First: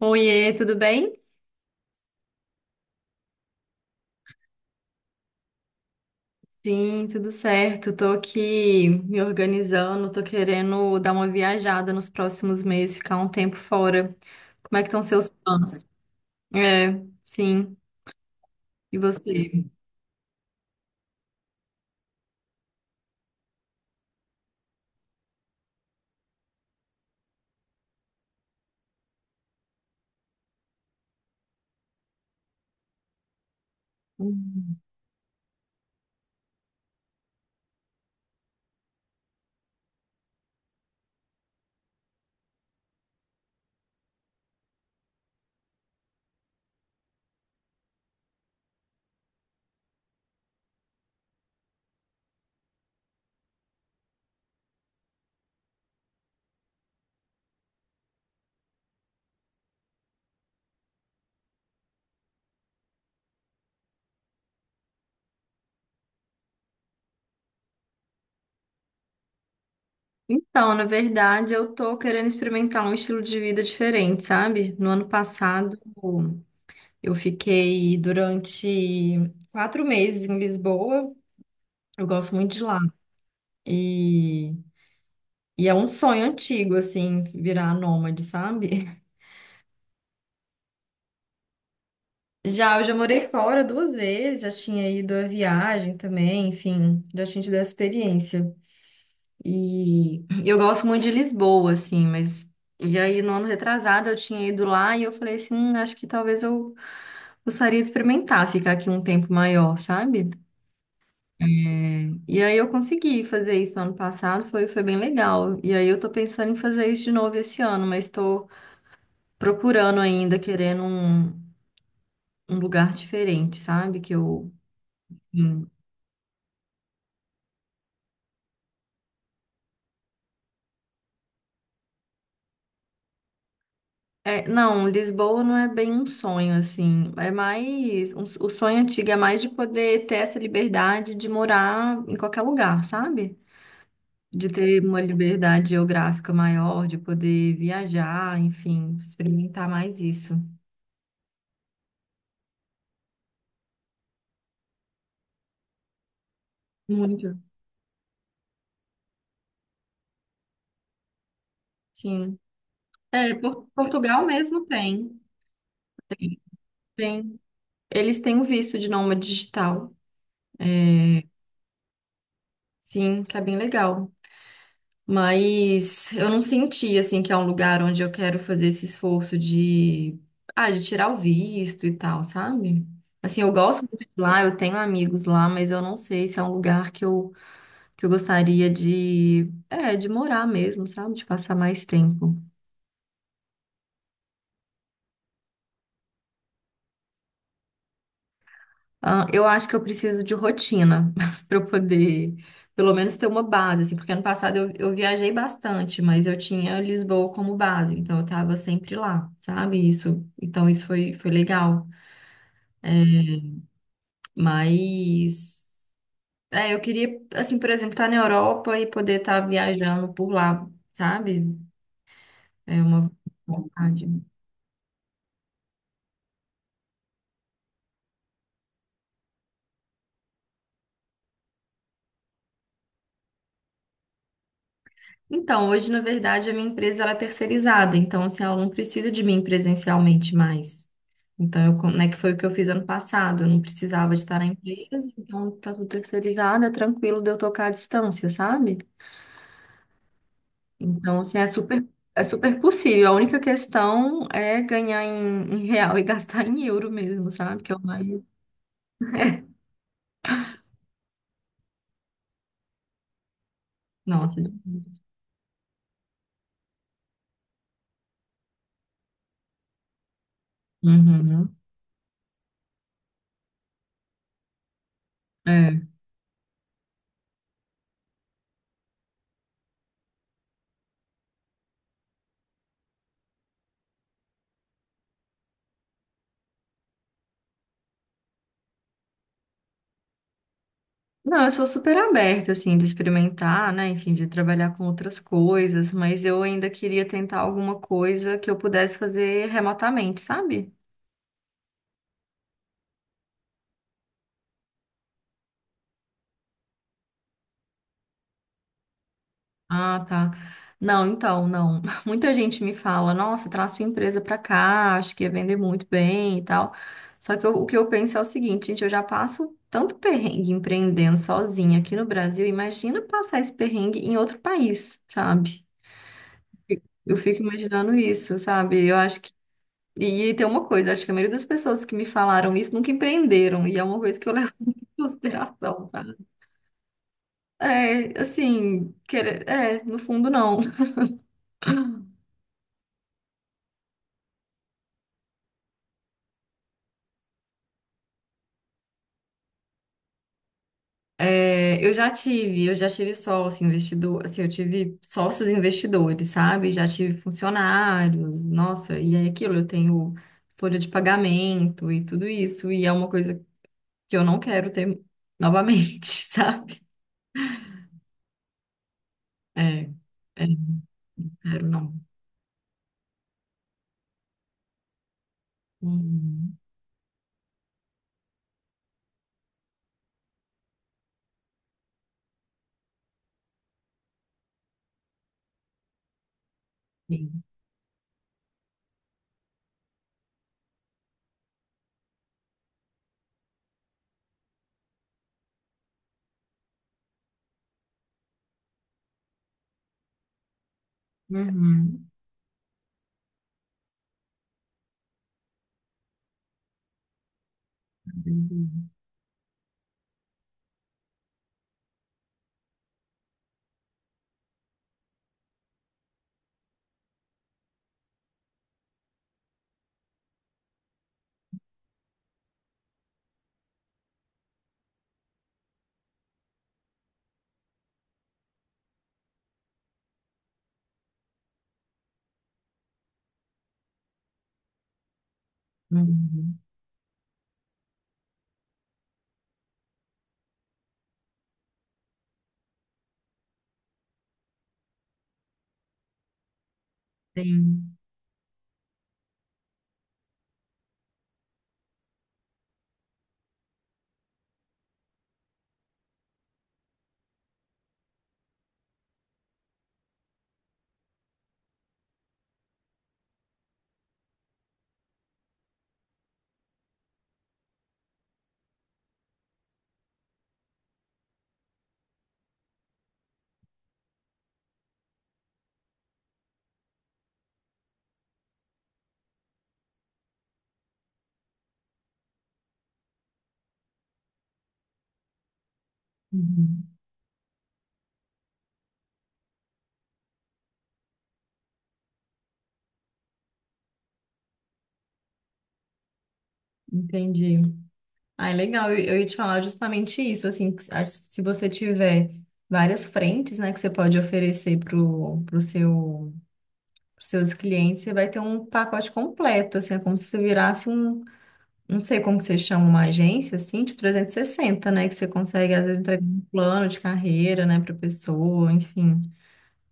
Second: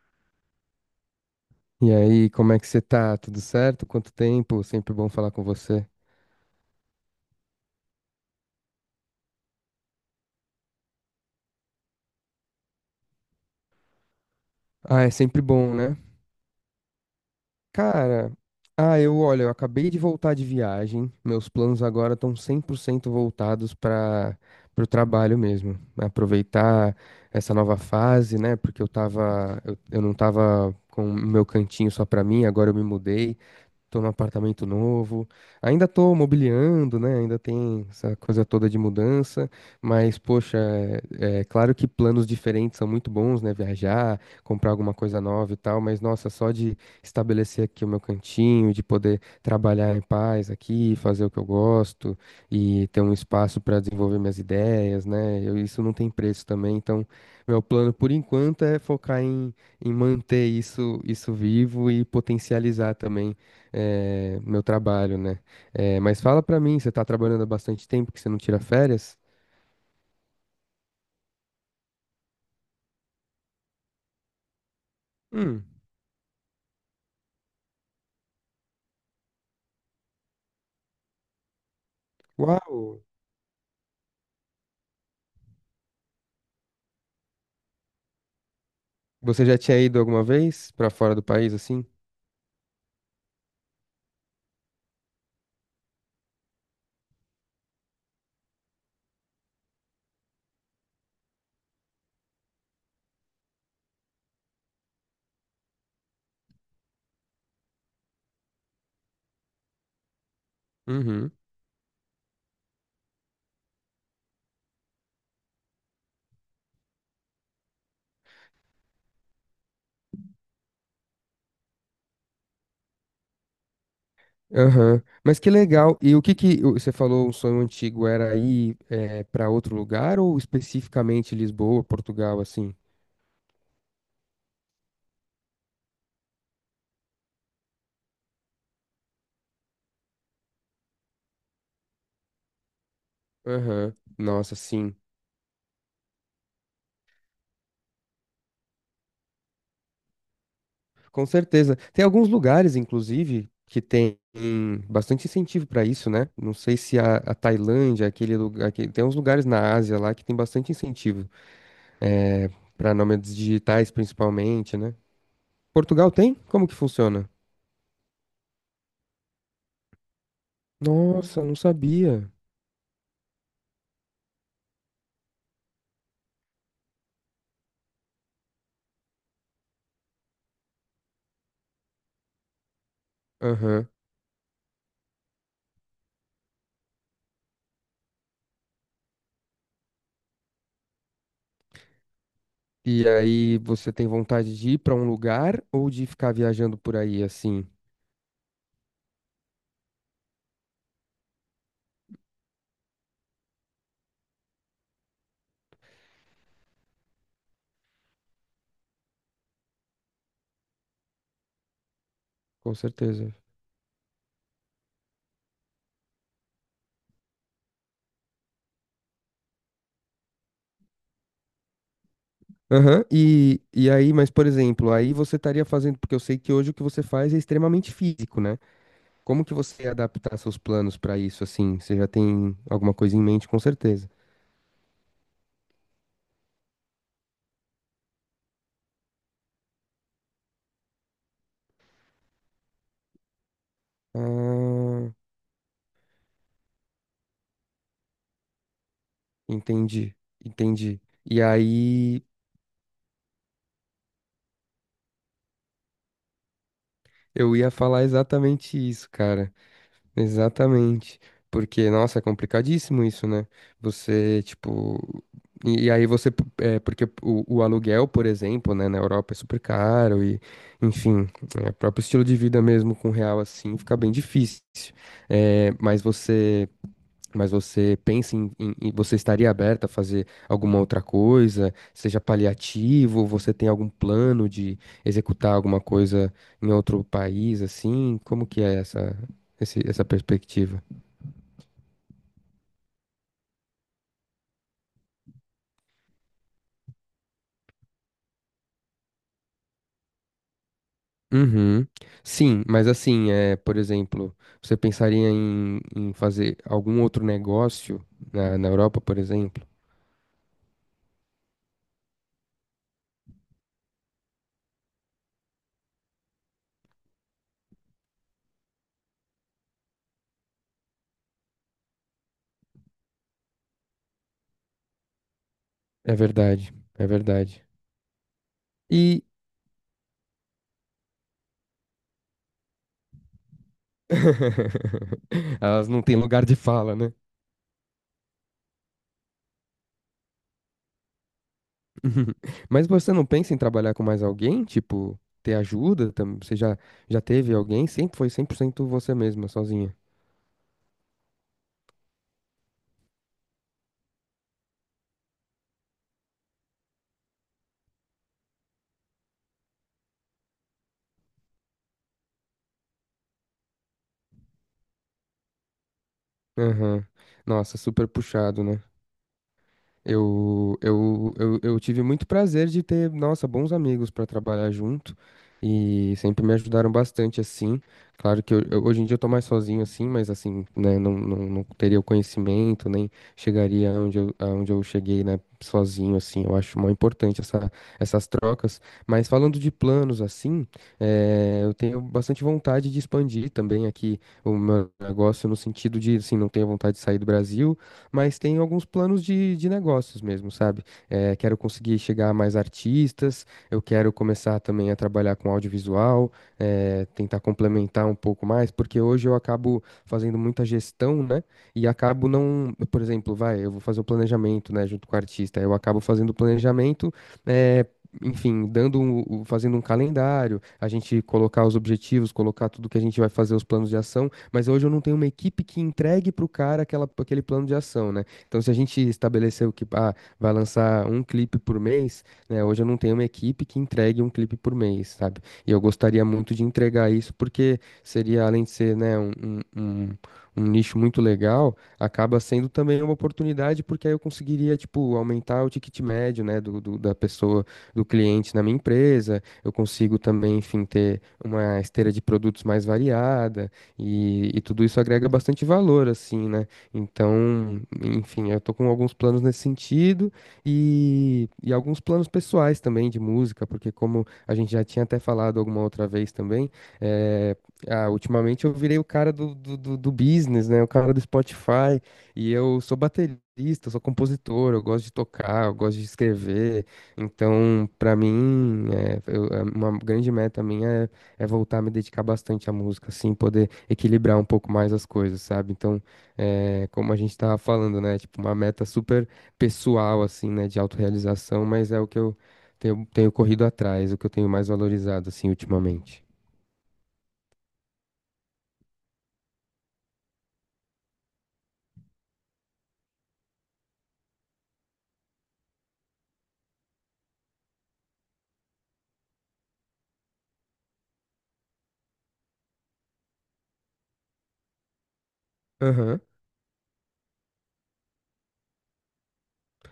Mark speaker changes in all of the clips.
Speaker 1: Oiê, tudo bem?
Speaker 2: E aí, como é que você tá? Tudo certo? Quanto tempo? Sempre bom falar com você.
Speaker 1: Sim, tudo certo. Tô aqui me organizando, tô querendo dar uma viajada nos próximos meses, ficar um tempo fora. Como é que estão
Speaker 2: Ah, é
Speaker 1: seus
Speaker 2: sempre bom,
Speaker 1: planos?
Speaker 2: né?
Speaker 1: É, sim.
Speaker 2: Cara,
Speaker 1: E
Speaker 2: olha, eu
Speaker 1: você?
Speaker 2: acabei de voltar de viagem. Meus planos agora estão 100% voltados para o trabalho mesmo. Aproveitar essa nova fase, né? Porque eu não tava com o meu cantinho só para mim, agora eu me mudei. Tô num apartamento
Speaker 1: Hum.
Speaker 2: novo. Ainda tô mobiliando, né? Ainda tem essa coisa toda de mudança. Mas, poxa, é claro que planos diferentes são muito bons, né? Viajar, comprar alguma coisa nova e tal. Mas, nossa, só de estabelecer aqui o meu cantinho, de poder trabalhar em paz aqui, fazer o que eu gosto e ter um espaço para desenvolver minhas ideias, né? Isso não tem preço também. Então, meu plano por enquanto é focar em manter isso vivo e potencializar também meu trabalho, né? É, mas fala pra mim, você tá trabalhando há bastante tempo que você não tira férias?
Speaker 1: Então, na verdade, eu tô querendo experimentar um estilo de vida diferente, sabe? No ano
Speaker 2: Hum,
Speaker 1: passado, eu fiquei durante 4 meses em Lisboa. Eu gosto muito de lá.
Speaker 2: uau!
Speaker 1: E, e é um sonho antigo, assim, virar nômade, sabe?
Speaker 2: Você já tinha ido alguma vez pra fora do país assim?
Speaker 1: Já, eu já morei fora duas vezes, já tinha ido à viagem também, enfim, já tinha tido a experiência. E eu gosto muito de Lisboa, assim, mas. E aí, no ano retrasado, eu tinha ido lá e eu falei assim: acho que talvez eu gostaria de experimentar ficar aqui um tempo maior, sabe?
Speaker 2: Uhum.
Speaker 1: É, e aí, eu consegui fazer isso no ano passado, foi, foi bem legal. E aí, eu tô pensando em fazer isso de novo esse ano, mas tô procurando ainda, querendo um lugar diferente, sabe? Que eu.
Speaker 2: Aham. Mas que
Speaker 1: hum,
Speaker 2: legal. E o que que você falou, um sonho antigo era ir para outro lugar ou especificamente Lisboa, Portugal, assim?
Speaker 1: É, não, Lisboa não é bem um sonho, assim. É mais. O sonho antigo é mais de poder ter essa liberdade de morar em qualquer lugar, sabe?
Speaker 2: Aham.
Speaker 1: De
Speaker 2: Nossa,
Speaker 1: ter
Speaker 2: sim.
Speaker 1: uma liberdade geográfica maior, de poder viajar, enfim, experimentar mais isso.
Speaker 2: Com certeza. Tem alguns lugares, inclusive, que tem bastante incentivo para isso, né? Não sei se a
Speaker 1: Muito.
Speaker 2: Tailândia, aquele lugar, que tem uns lugares na Ásia lá que tem bastante incentivo,
Speaker 1: Sim.
Speaker 2: é, para
Speaker 1: É,
Speaker 2: nômades digitais,
Speaker 1: Portugal mesmo
Speaker 2: principalmente, né?
Speaker 1: tem.
Speaker 2: Portugal tem?
Speaker 1: Tem.
Speaker 2: Como que funciona?
Speaker 1: Tem. Eles têm o visto de nômade digital. É,
Speaker 2: Nossa, não sabia.
Speaker 1: sim, que é bem legal. Mas eu não senti assim que é um lugar onde eu quero fazer esse esforço de tirar o visto e tal, sabe? Assim, eu gosto
Speaker 2: Aham.
Speaker 1: muito de lá, eu tenho amigos lá, mas eu não sei se é um lugar que eu gostaria de, é, de morar mesmo, sabe? De passar mais tempo.
Speaker 2: E aí, você tem vontade de ir para um lugar ou de ficar viajando por aí assim?
Speaker 1: Ah, eu acho que eu preciso de rotina para eu poder, pelo menos, ter uma base, assim, porque ano passado eu viajei bastante, mas eu tinha Lisboa como base, então eu estava sempre lá, sabe? Isso, então isso foi, foi legal.
Speaker 2: Com certeza.
Speaker 1: Mas é, eu queria, assim, por exemplo, estar na Europa e poder estar viajando por lá, sabe? É
Speaker 2: Aham,
Speaker 1: uma
Speaker 2: e
Speaker 1: vontade.
Speaker 2: aí, mas por exemplo, aí você estaria fazendo, porque eu sei que hoje o que você faz é extremamente físico, né? Como que você ia adaptar seus planos para isso, assim? Você já tem alguma coisa em mente, com certeza.
Speaker 1: Então, hoje, na verdade, a minha empresa ela é terceirizada, então assim, ela não precisa de mim presencialmente mais. Então, eu, né, que foi o que eu fiz ano passado, eu não precisava de estar na empresa,
Speaker 2: Ah,
Speaker 1: então tá tudo terceirizado, é tranquilo de eu tocar à distância, sabe?
Speaker 2: entendi, entendi.
Speaker 1: Então, assim,
Speaker 2: E
Speaker 1: é super,
Speaker 2: aí,
Speaker 1: é super possível. A única questão é ganhar em real e gastar em euro mesmo,
Speaker 2: eu
Speaker 1: sabe?
Speaker 2: ia
Speaker 1: Que é o
Speaker 2: falar
Speaker 1: mais.
Speaker 2: exatamente isso, cara. Exatamente. Porque, nossa, é complicadíssimo isso, né?
Speaker 1: Nossa.
Speaker 2: Você, tipo. E aí você, porque o aluguel, por exemplo, né, na Europa é super caro e, enfim,
Speaker 1: Uhum.
Speaker 2: o próprio estilo de vida mesmo com real assim fica bem difícil. É,
Speaker 1: É.
Speaker 2: mas você Mas você pensa em, você estaria aberta a fazer alguma outra coisa, seja paliativo, você tem algum plano de executar alguma coisa em outro país, assim? Como que é essa, essa perspectiva?
Speaker 1: Não, eu sou super aberta, assim, de experimentar, né? Enfim, de trabalhar com outras coisas, mas eu ainda queria tentar alguma coisa que eu pudesse fazer remotamente, sabe?
Speaker 2: Uhum. Sim, mas assim, por exemplo, você pensaria em, em fazer algum outro negócio na Europa, por exemplo?
Speaker 1: Ah, tá. Não, então, não. Muita gente me fala, nossa, traz sua empresa pra cá, acho que ia vender muito bem e tal. Só que o que eu penso é o seguinte, gente, eu já passo tanto perrengue empreendendo sozinha aqui no Brasil, imagina passar esse perrengue em outro país, sabe?
Speaker 2: É verdade, é
Speaker 1: Eu fico
Speaker 2: verdade.
Speaker 1: imaginando isso, sabe? Eu acho.
Speaker 2: E
Speaker 1: E tem uma coisa, acho que a maioria das pessoas que me falaram isso nunca empreenderam, e é uma coisa que eu levo muito em consideração,
Speaker 2: Elas não
Speaker 1: sabe?
Speaker 2: têm lugar de fala, né?
Speaker 1: É, assim, querer, é, no fundo não.
Speaker 2: Mas você não pensa em trabalhar com mais alguém? Tipo, ter ajuda? Você já teve alguém? Sempre foi 100% você mesma, sozinha.
Speaker 1: É, eu já tive sócio investidor, assim, eu tive sócios investidores, sabe? Já tive funcionários, nossa, e é aquilo, eu tenho folha de pagamento e tudo isso, e é uma coisa que eu não quero ter novamente, sabe?
Speaker 2: Aham. Nossa, super puxado, né?
Speaker 1: É, não
Speaker 2: Eu, eu, eu,
Speaker 1: quero
Speaker 2: eu tive
Speaker 1: não.
Speaker 2: muito prazer de ter, nossa, bons amigos para trabalhar junto e sempre me
Speaker 1: Uhum,
Speaker 2: ajudaram bastante assim. Claro que hoje em dia eu tô mais sozinho assim, mas assim, né, não teria o conhecimento, nem chegaria aonde eu cheguei, né, sozinho assim. Eu acho muito importante
Speaker 1: sim.
Speaker 2: essa, essas trocas. Mas falando de planos assim, eu tenho bastante vontade de expandir também aqui o meu negócio no sentido de, assim, não tenho vontade de sair do Brasil mas tenho alguns planos de negócios mesmo, sabe? Eh, quero conseguir
Speaker 1: Uhum.
Speaker 2: chegar a mais artistas, eu quero começar também a trabalhar com audiovisual, tentar complementar um pouco mais, porque hoje eu acabo fazendo muita gestão, né? E acabo não, por exemplo, vai, eu vou fazer o planejamento, né, junto com o artista, eu acabo fazendo o planejamento, eh, enfim, dando fazendo um calendário, a gente colocar os objetivos, colocar tudo que a gente vai fazer, os planos de ação, mas hoje eu não tenho uma equipe que entregue para o cara aquele plano de ação, né? Então, se a gente estabeleceu que vai lançar um clipe por mês, né? Hoje eu não tenho uma equipe que entregue um clipe por mês, sabe? E eu gostaria muito
Speaker 1: Uhum,
Speaker 2: de entregar isso, porque seria, além de ser, né, um nicho muito legal, acaba sendo também uma oportunidade, porque aí eu conseguiria, tipo, aumentar o ticket médio, né, da pessoa,
Speaker 1: sim.
Speaker 2: do cliente na minha empresa, eu consigo também, enfim, ter uma esteira de produtos mais variada, e tudo isso agrega bastante valor, assim, né? Então, enfim, eu tô com alguns planos nesse sentido e alguns planos pessoais também de música, porque como a gente já tinha até falado alguma outra vez também, é, ultimamente eu virei o cara do business, né? O cara do Spotify. E eu sou baterista, eu sou compositor, eu gosto de tocar, eu gosto de escrever. Então, pra mim, é uma grande meta minha é voltar a me dedicar bastante à música, assim, poder equilibrar um pouco mais as coisas, sabe? Então,
Speaker 1: Uhum,
Speaker 2: como a gente tava falando, né? Tipo, uma meta super pessoal, assim, né? De autorrealização, mas é o que eu tenho corrido atrás, o que eu tenho mais valorizado, assim, ultimamente.
Speaker 1: entendi. Ah, é legal. Eu ia te falar justamente isso, assim, que se acho que se você tiver várias frentes, né, que você pode oferecer pros seus clientes, você vai ter um pacote completo, assim, é como se você virasse um, não sei como que você chama uma agência, assim, tipo 360 né, que você consegue, às vezes,
Speaker 2: Aham,
Speaker 1: entregar um plano de carreira, né, pra pessoa, enfim.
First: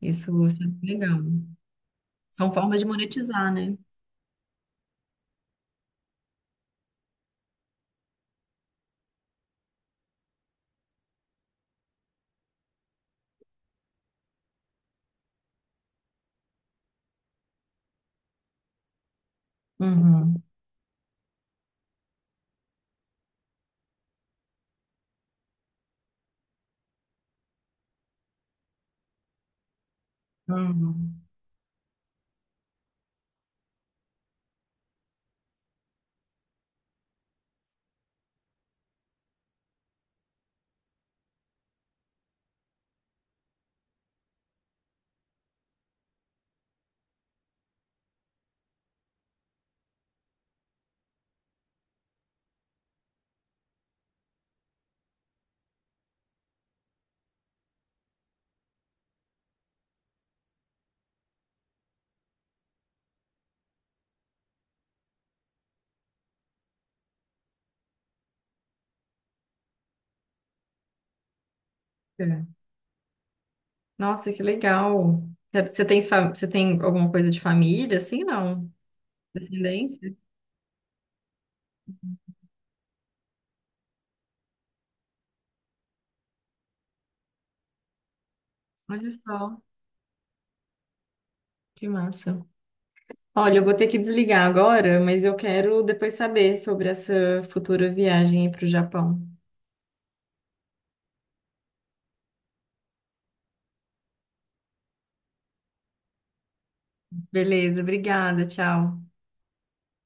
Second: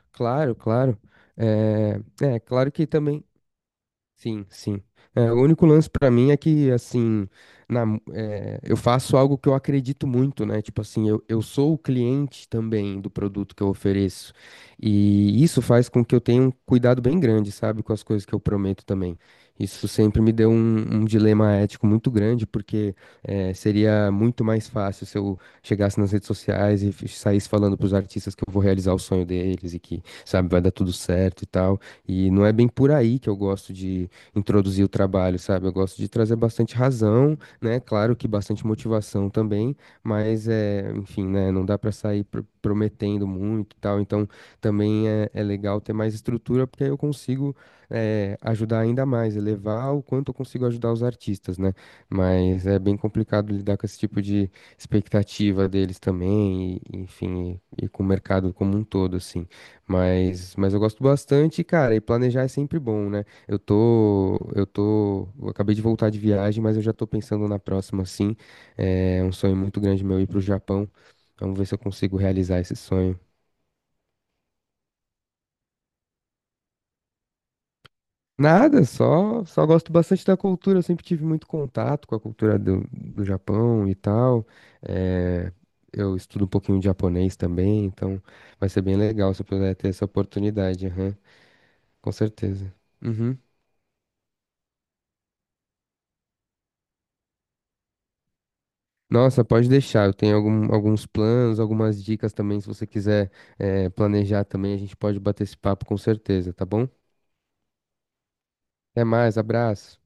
Speaker 1: Isso,
Speaker 2: claro,
Speaker 1: isso é
Speaker 2: claro.
Speaker 1: legal.
Speaker 2: É, é,
Speaker 1: São
Speaker 2: claro
Speaker 1: formas de
Speaker 2: que também.
Speaker 1: monetizar, né?
Speaker 2: Sim, sim. É, o único lance pra mim é que, assim, eu faço algo que eu acredito muito, né? Tipo assim, eu sou o cliente também do produto que eu ofereço. E isso faz com que eu tenha um cuidado bem grande, sabe, com as coisas que eu prometo também. Isso sempre me
Speaker 1: Uhum.
Speaker 2: deu um dilema ético muito grande, porque seria muito mais fácil se eu chegasse nas redes sociais e saísse falando pros artistas que eu vou realizar o sonho deles e que, sabe, vai dar tudo
Speaker 1: Uhum.
Speaker 2: certo e tal. E não é bem por aí que eu gosto de introduzir o trabalho, sabe? Eu gosto de trazer bastante razão, né? Claro que bastante motivação também, mas enfim, né? Não dá para sair prometendo muito e tal. Então, também é legal ter mais estrutura, porque aí eu consigo ajudar ainda mais, elevar o quanto eu consigo ajudar os artistas, né? Mas é bem complicado lidar com esse tipo de expectativa deles também, e, enfim, e com o mercado como um todo, assim. Mas eu gosto bastante, cara, e planejar é sempre bom, né? Eu acabei de voltar de viagem, mas eu já tô pensando na próxima, sim. É um sonho muito grande meu ir pro Japão. Vamos ver se eu consigo
Speaker 1: É.
Speaker 2: realizar esse sonho.
Speaker 1: Nossa, que legal. É, você tem, você tem alguma coisa de família, assim, não?
Speaker 2: Nada, só gosto
Speaker 1: Descendência?
Speaker 2: bastante da cultura. Eu sempre tive muito contato com a cultura do Japão e tal. É, eu estudo um pouquinho de japonês também, então vai ser bem
Speaker 1: Olha
Speaker 2: legal se eu
Speaker 1: só,
Speaker 2: puder ter essa oportunidade. Aham,
Speaker 1: que
Speaker 2: com
Speaker 1: massa.
Speaker 2: certeza. Uhum.
Speaker 1: Olha, eu vou ter que desligar agora, mas eu quero depois saber sobre essa futura viagem para o Japão.
Speaker 2: Nossa, pode deixar. Eu tenho alguns planos, algumas dicas também. Se você quiser, planejar também, a gente pode bater esse papo com certeza, tá bom?
Speaker 1: Beleza, obrigada,
Speaker 2: Até
Speaker 1: tchau.
Speaker 2: mais, abraço.